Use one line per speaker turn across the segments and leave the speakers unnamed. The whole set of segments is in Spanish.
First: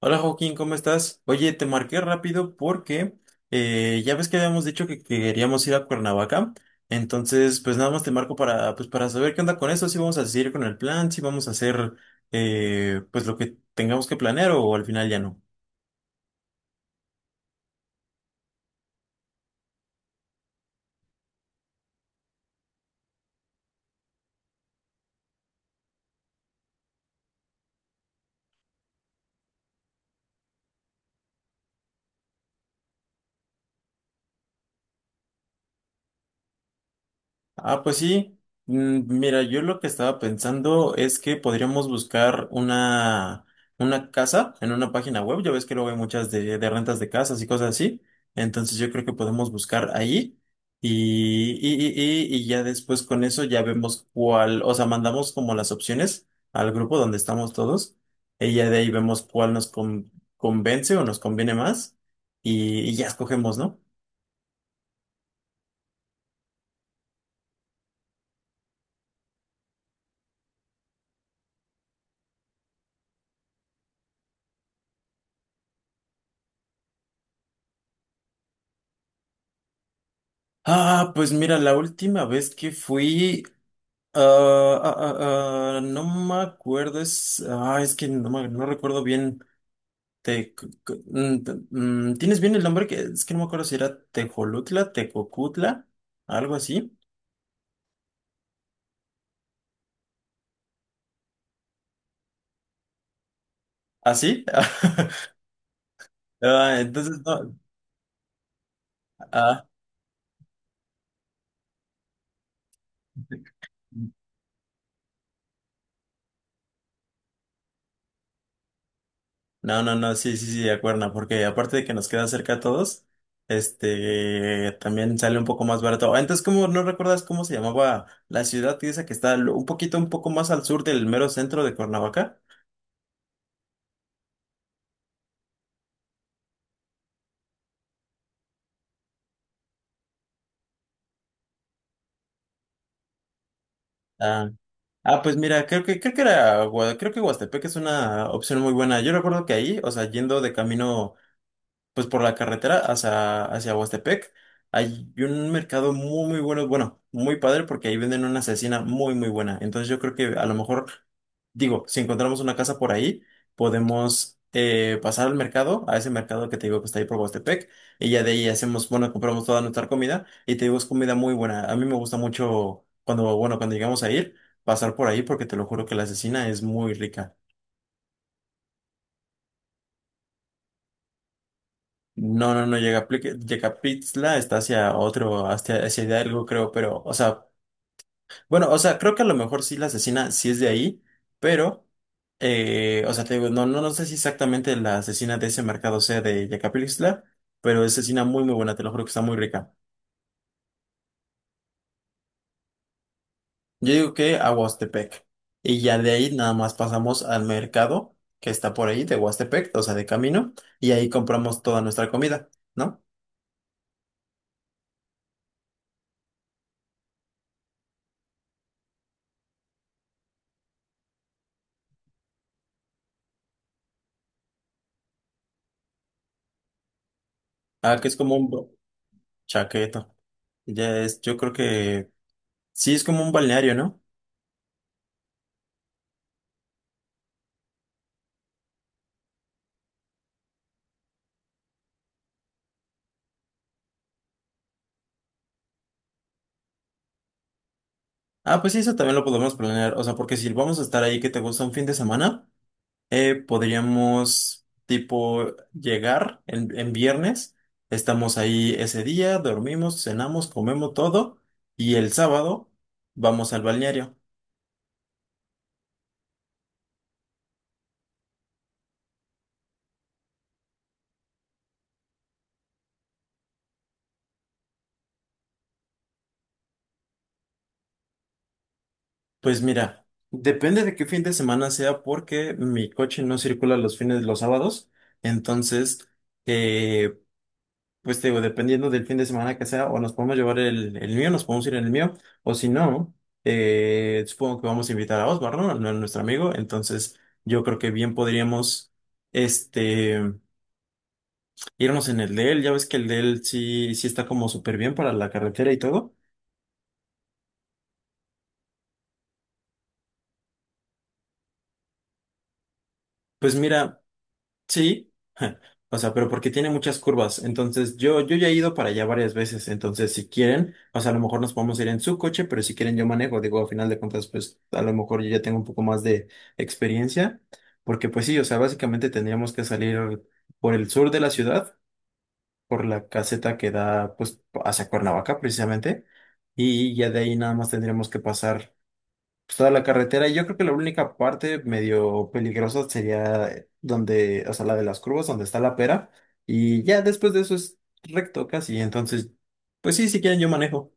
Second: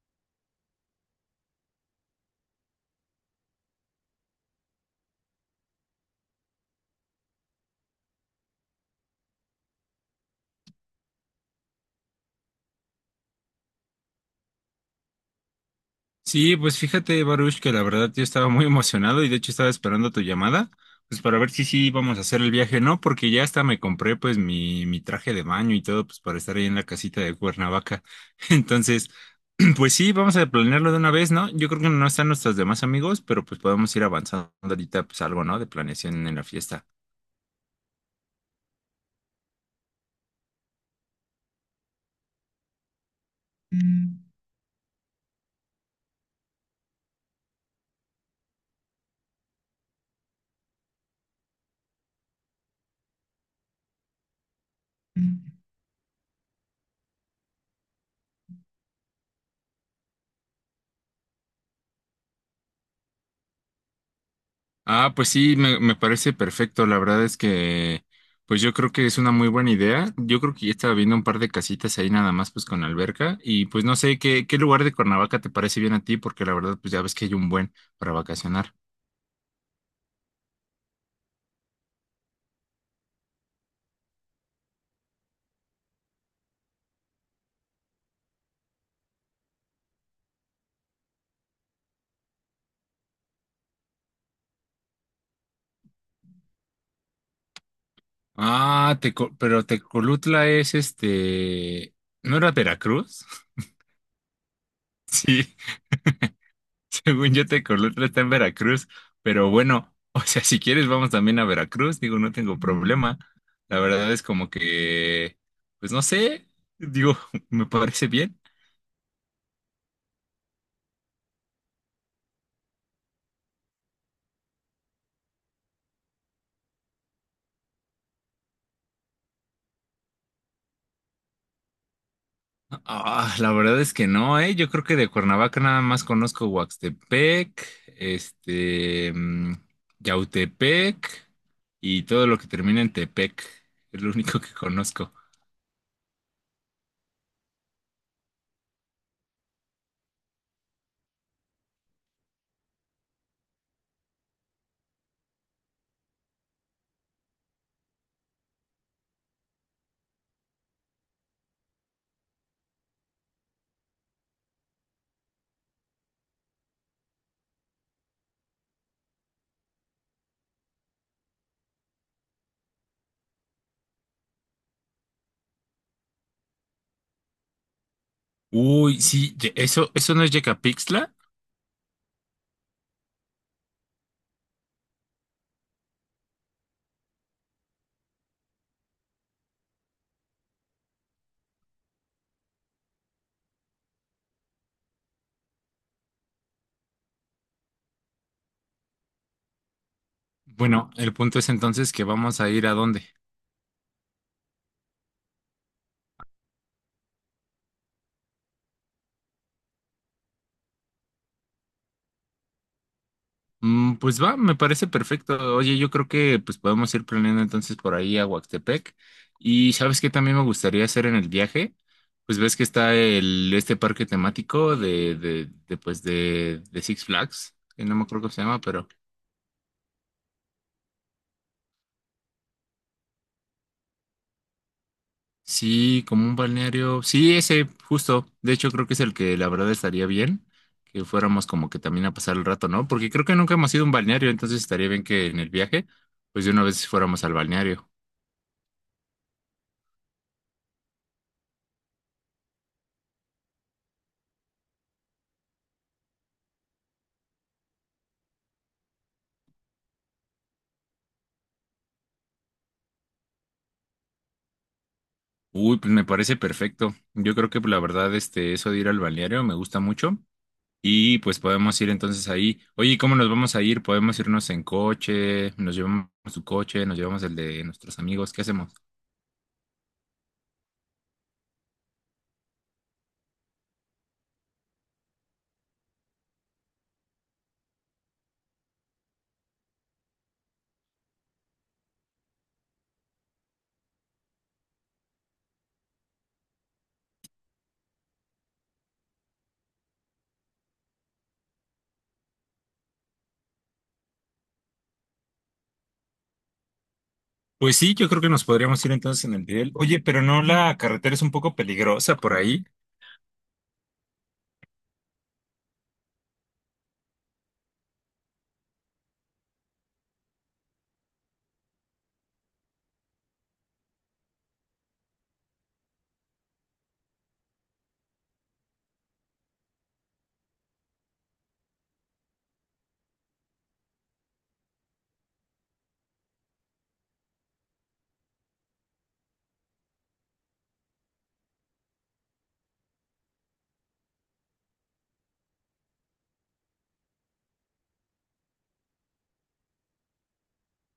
Hola Joaquín, ¿cómo estás? Oye, te marqué rápido porque ya ves que habíamos dicho que queríamos ir a Cuernavaca. Entonces, pues nada más te marco para, pues, para saber qué onda con eso, si vamos a seguir con el plan, si vamos a hacer pues lo que tengamos que planear o al final ya no.
Sí, pues fíjate, Baruch, que la verdad yo estaba muy emocionado y de hecho estaba esperando tu llamada, pues para ver si sí vamos a hacer el viaje, ¿no? Porque ya hasta me compré pues mi traje de baño y todo, pues para estar ahí en la casita de Cuernavaca. Entonces, pues sí, vamos a planearlo de una vez, ¿no? Yo creo que no están nuestros demás amigos, pero pues podemos ir avanzando ahorita pues algo, ¿no? De planeación en la fiesta.
Ah, pues sí. Mira, yo lo que estaba pensando es que podríamos buscar una casa en una página web. Ya ves que luego hay muchas de rentas de casas y cosas así. Entonces yo creo que podemos buscar ahí y ya después con eso ya vemos cuál, o sea, mandamos como las opciones al grupo donde estamos todos y ya de ahí vemos cuál nos convence o nos conviene más y ya escogemos, ¿no?
Ah, pues sí, me parece perfecto. La verdad es que, pues yo creo que es una muy buena idea. Yo creo que ya estaba viendo un par de casitas ahí nada más, pues con alberca. Y pues no sé, qué lugar de Cuernavaca te parece bien a ti? Porque la verdad, pues ya ves que hay un buen para vacacionar.
Ah, pues mira, la última vez que fui. No me acuerdo, es que no, no recuerdo bien. Te, c- c- mm, te- mm, ¿Tienes bien el nombre? Que, es que no me acuerdo si era Tejolutla, Tecocutla, algo así.
Ah, pero Tecolutla es este, ¿no era Veracruz?
¿Así?
Sí.
Ah, entonces
Según yo,
no.
Tecolotlán está en Veracruz, pero
Ah,
bueno, o sea, si quieres vamos también a Veracruz, digo, no tengo problema. La verdad es como que, pues no sé, digo, me parece bien.
no, no, no, sí, sí, sí, de acuerdo, porque aparte de que nos queda cerca a todos, este, también sale un poco más barato. Ah, entonces, ¿cómo no recuerdas cómo se llamaba la ciudad esa que está un poquito, un poco más al sur del mero centro de Cuernavaca?
Ah, la verdad es que no, ¿eh? Yo creo que de Cuernavaca nada más conozco Huaxtepec, este, mm, Yautepec y todo lo que termina en Tepec, es lo único
Ah,
que conozco.
ah, pues mira, creo que Huastepec es una opción muy buena. Yo recuerdo que ahí, o sea, yendo de camino pues por la carretera hacia Huastepec. Hay un mercado muy, muy bueno, bueno, muy padre porque ahí venden una asesina muy, muy buena. Entonces yo creo que a lo mejor, digo, si encontramos una casa por ahí, podemos pasar al mercado, a ese mercado que te digo que está ahí por Huastepec, y ya de ahí hacemos, bueno, compramos toda nuestra comida y te digo, es comida muy buena. A mí me gusta mucho cuando, bueno, cuando llegamos a ir, pasar por ahí porque te lo juro que la asesina es muy rica.
Uy, sí, eso, eso no es Yecapixtla.
No, no, no, Yecapitzla está hacia otro, hacia Hidalgo, creo, pero, o sea, bueno, o sea, creo que a lo mejor sí la asesina sí es de ahí, pero, o sea, te digo, no, no, no sé si exactamente la asesina de ese mercado sea de Yecapitzla, pero es asesina muy, muy buena, te lo juro que está muy rica.
Bueno, el punto es entonces que vamos a ir a dónde.
Yo digo que a Huastepec, y ya de ahí nada más pasamos al mercado que está por ahí de Huastepec, o sea, de camino, y ahí compramos toda nuestra comida, ¿no?
Mm, pues va, me parece perfecto. Oye, yo creo que pues podemos ir planeando entonces por ahí a Huastepec. Y sabes qué también me gustaría hacer en el viaje, pues ves que está el este parque temático de Six Flags, que no
Ah,
me
que es
acuerdo cómo
como
se
un
llama, pero
chaqueto. Yo creo que sí es como un balneario, ¿no?
sí, como un balneario. Sí, ese, justo. De hecho, creo que es el que la verdad estaría bien que fuéramos como que también a pasar el rato, ¿no? Porque creo que nunca hemos ido a un balneario, entonces estaría bien que en el viaje, pues de una vez fuéramos al balneario.
Ah, pues sí, eso también lo podemos planear. O sea, porque si vamos a estar ahí que te gusta un fin de semana, podríamos tipo llegar en viernes, estamos ahí ese día, dormimos, cenamos, comemos todo y el sábado vamos al balneario.
Uy, pues me parece perfecto. Yo creo que pues, la verdad, este, eso de ir al balneario me gusta mucho. Y pues podemos ir entonces ahí. Oye, ¿cómo nos vamos a ir? ¿Podemos irnos en coche? ¿Nos llevamos tu coche? ¿Nos llevamos el de nuestros amigos? ¿Qué hacemos?
Pues mira, depende de qué fin de semana sea porque mi coche no circula los fines de los sábados, entonces... eh, pues te digo, dependiendo del fin de semana que sea, o nos podemos llevar el mío, nos podemos ir en el mío, o si no, supongo que vamos a invitar a Osmar, ¿no? A nuestro amigo, entonces yo creo que bien podríamos, este, irnos en el de él, ya ves que el de él sí, sí está como súper bien para la carretera y todo.
Pues sí, yo creo que nos podríamos ir entonces en el de él. Oye, pero no, la carretera es un poco peligrosa por ahí.
Pues mira, sí, o sea, pero porque tiene muchas curvas. Entonces, yo ya he ido para allá varias veces. Entonces, si quieren, o sea, a lo mejor nos podemos ir en su coche, pero si quieren, yo manejo. Digo, a final de cuentas, pues a lo mejor yo ya tengo un poco más de experiencia. Porque, pues sí, o sea, básicamente tendríamos que salir por el sur de la ciudad, por la caseta que da, pues, hacia Cuernavaca, precisamente. Y ya de ahí nada más tendríamos que pasar pues, toda la carretera. Yo creo que la única parte medio peligrosa sería donde, o sea, la de las curvas, donde está la pera. Y ya después de eso es recto casi. Entonces, pues sí, si quieren yo manejo.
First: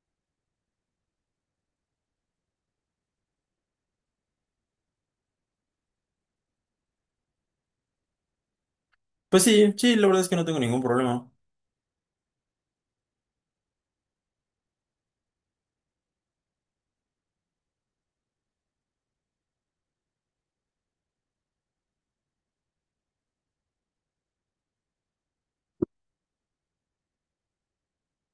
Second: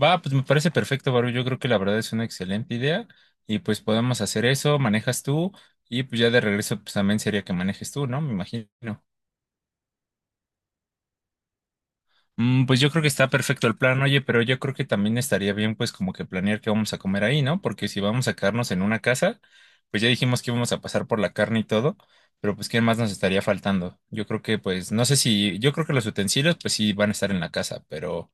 Va, pues me parece perfecto, Baru. Yo creo que la verdad es una excelente idea. Y pues podemos hacer eso, manejas tú. Y pues ya de regreso, pues también sería que manejes tú, ¿no? Me imagino.
Pues sí, sí, la verdad es que no tengo ningún problema.
Mm, pues yo creo que está perfecto el plan, oye, pero yo creo que también estaría bien pues como que planear qué vamos a comer ahí, ¿no? Porque si vamos a quedarnos en una casa, pues ya dijimos que íbamos a pasar por la carne y todo, pero pues ¿qué más nos estaría faltando? Yo creo que pues no sé si, yo creo que los utensilios pues sí van a estar en la casa, pero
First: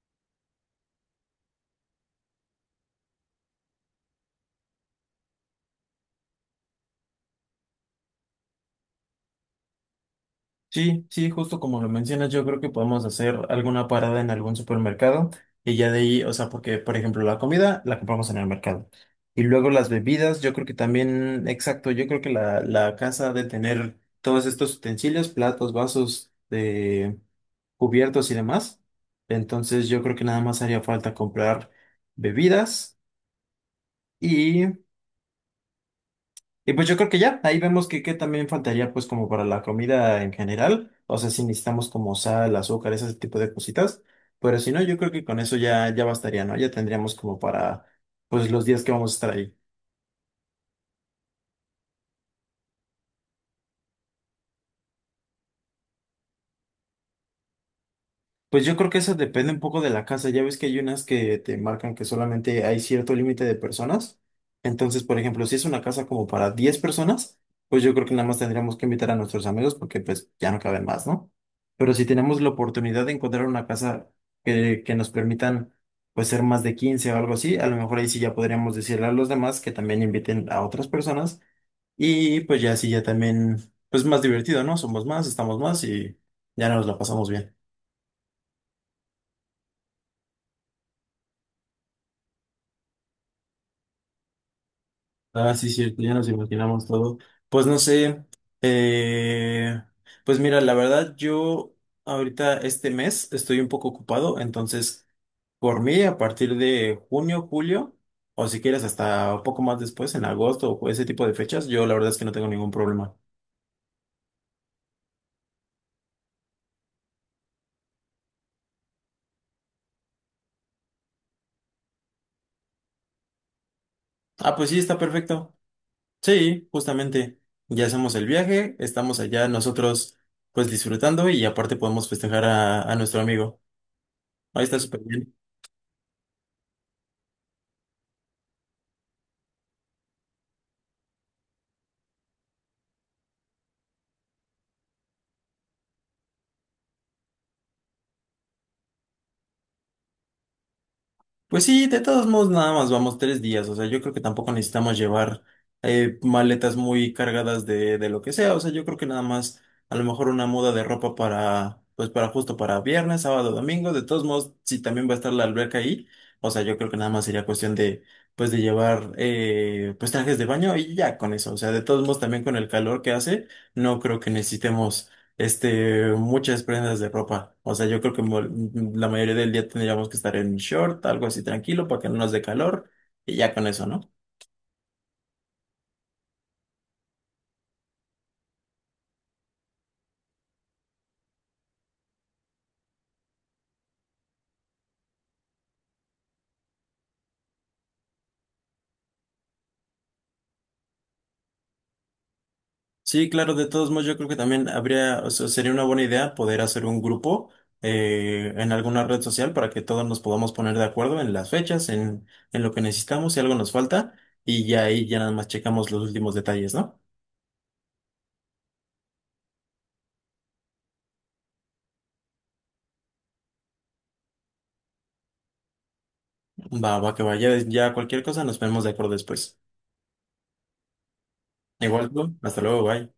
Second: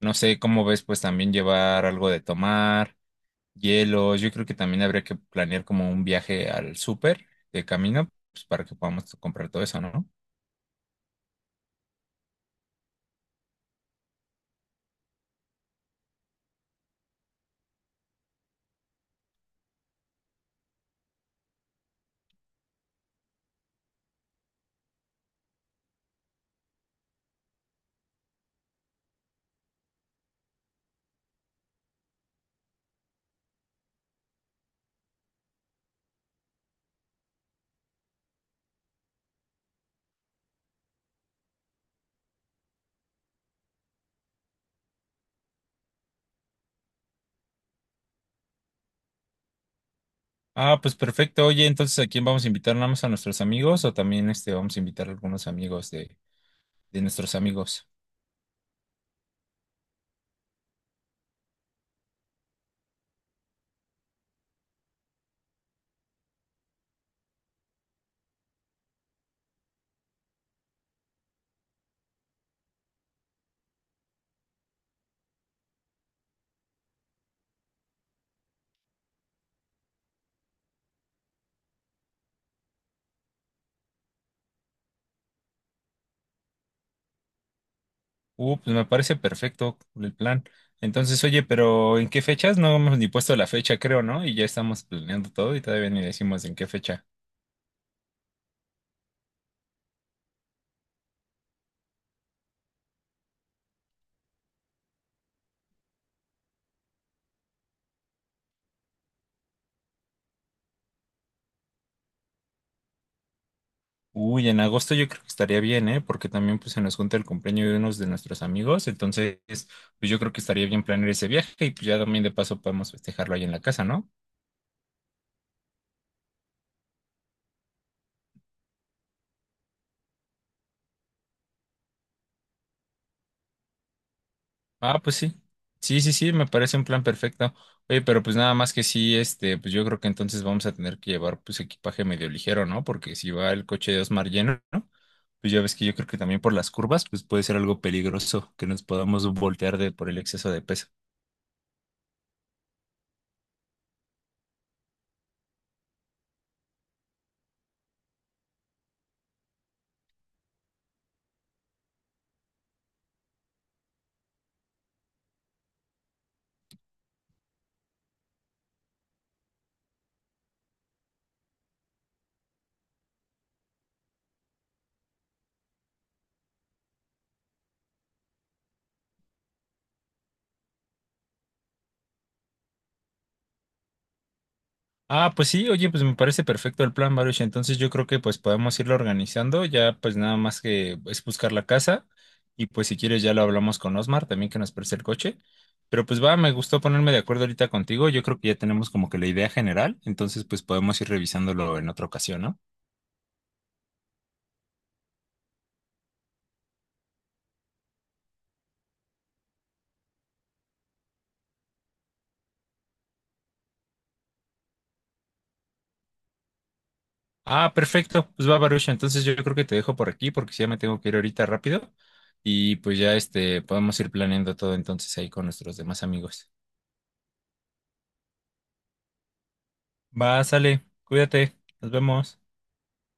no sé cómo ves pues también llevar algo de tomar, hielos, yo creo que también habría que planear como un viaje al súper de camino, pues para que podamos comprar todo eso, ¿no?
Sí, sí, justo como lo mencionas, yo creo que podemos hacer alguna parada en algún supermercado y ya de ahí, o sea, porque por ejemplo la comida la compramos en el mercado y luego las bebidas, yo creo que también, exacto, yo creo que la casa ha de tener todos estos utensilios, platos, vasos, de cubiertos y demás. Entonces yo creo que nada más haría falta comprar bebidas y pues yo creo que ya, ahí vemos que también faltaría pues como para la comida en general, o sea, si necesitamos como sal, azúcar, ese tipo de cositas, pero si no, yo creo que con eso ya, ya bastaría, ¿no? Ya tendríamos como para pues los días que vamos a estar ahí.
Ah, pues perfecto. Oye, entonces, ¿a quién vamos a invitar? ¿Nada más a nuestros amigos o también este, vamos a invitar a algunos amigos de nuestros amigos?
Pues yo creo que eso depende un poco de la casa. Ya ves que hay unas que te marcan que solamente hay cierto límite de personas. Entonces, por ejemplo, si es una casa como para 10 personas, pues yo creo que nada más tendríamos que invitar a nuestros amigos porque pues ya no caben más, ¿no? Pero si tenemos la oportunidad de encontrar una casa que nos permitan pues ser más de 15 o algo así, a lo mejor ahí sí ya podríamos decirle a los demás que también inviten a otras personas y pues ya sí ya también pues más divertido, ¿no? Somos más, estamos más y ya nos la pasamos bien.
Pues me parece perfecto el plan. Entonces, oye, pero ¿en qué fechas? No hemos ni puesto la fecha, creo, ¿no? Y ya estamos planeando
Ah,
todo y
sí,
todavía
cierto,
ni
ya nos
decimos en qué
imaginamos
fecha.
todo. Pues no sé, eh, pues mira, la verdad yo ahorita este mes estoy un poco ocupado, entonces por mí a partir de junio, julio, o si quieres hasta un poco más después, en agosto o ese tipo de fechas, yo la verdad es que no tengo ningún problema.
Uy, en agosto yo creo que estaría bien, ¿eh? Porque también pues se nos junta el cumpleaños de unos de nuestros amigos. Entonces, pues yo creo que estaría bien planear ese viaje y pues ya también de paso podemos festejarlo ahí en la casa, ¿no?
Ah, pues sí, está perfecto. Sí, justamente, ya hacemos el viaje, estamos allá nosotros pues disfrutando y aparte podemos festejar a nuestro amigo. Ahí está
Ah,
súper
pues sí.
bien.
Sí, sí, sí, me parece un plan perfecto. Oye, pero pues nada más que sí, este, pues yo creo que entonces vamos a tener que llevar pues equipaje medio ligero, ¿no? Porque si va el coche de Osmar lleno, ¿no? Pues ya ves que yo creo que también por las curvas, pues puede ser algo peligroso que nos podamos voltear de por el exceso de peso.
Pues sí, de todos modos nada más vamos 3 días, o sea, yo creo que tampoco necesitamos llevar maletas muy cargadas de lo que sea, o sea, yo creo que nada más a lo mejor una muda de ropa para, pues para justo para viernes, sábado, domingo, de todos modos, si también va a estar la alberca ahí, o sea, yo creo que nada más sería cuestión de, pues de llevar, pues trajes de baño y ya con eso, o sea, de todos modos también con el calor que hace, no creo que necesitemos este, muchas prendas de ropa. O sea, yo creo que la mayoría del día tendríamos que estar en short, algo así tranquilo, para que no nos dé calor, y ya con eso, ¿no?
Ah, pues sí, oye, pues me parece perfecto el plan, Baruch. Entonces yo creo que pues podemos irlo organizando. Ya pues nada más que es buscar la casa. Y pues si quieres ya lo hablamos con Osmar también que nos preste el coche. Pero pues va, me gustó ponerme de acuerdo ahorita contigo. Yo creo que ya tenemos como que la idea general. Entonces pues podemos ir revisándolo en otra ocasión, ¿no?
Sí, claro, de todos modos, yo creo que también habría, o sea, sería una buena idea poder hacer un grupo en alguna red social para que todos nos podamos poner de acuerdo en las fechas, en lo que necesitamos, si algo nos falta, y ya ahí ya nada más checamos los últimos detalles, ¿no?
Ah, perfecto. Pues va, Baruch. Entonces yo creo que te dejo por aquí porque sí, ya me tengo que ir ahorita rápido. Y pues ya este, podemos ir planeando todo entonces ahí con nuestros demás amigos.
Va, va, que vaya, ya ya cualquier cosa nos ponemos de acuerdo después.
Va, sale. Cuídate. Nos
Igual, tú,
vemos.
hasta luego, bye.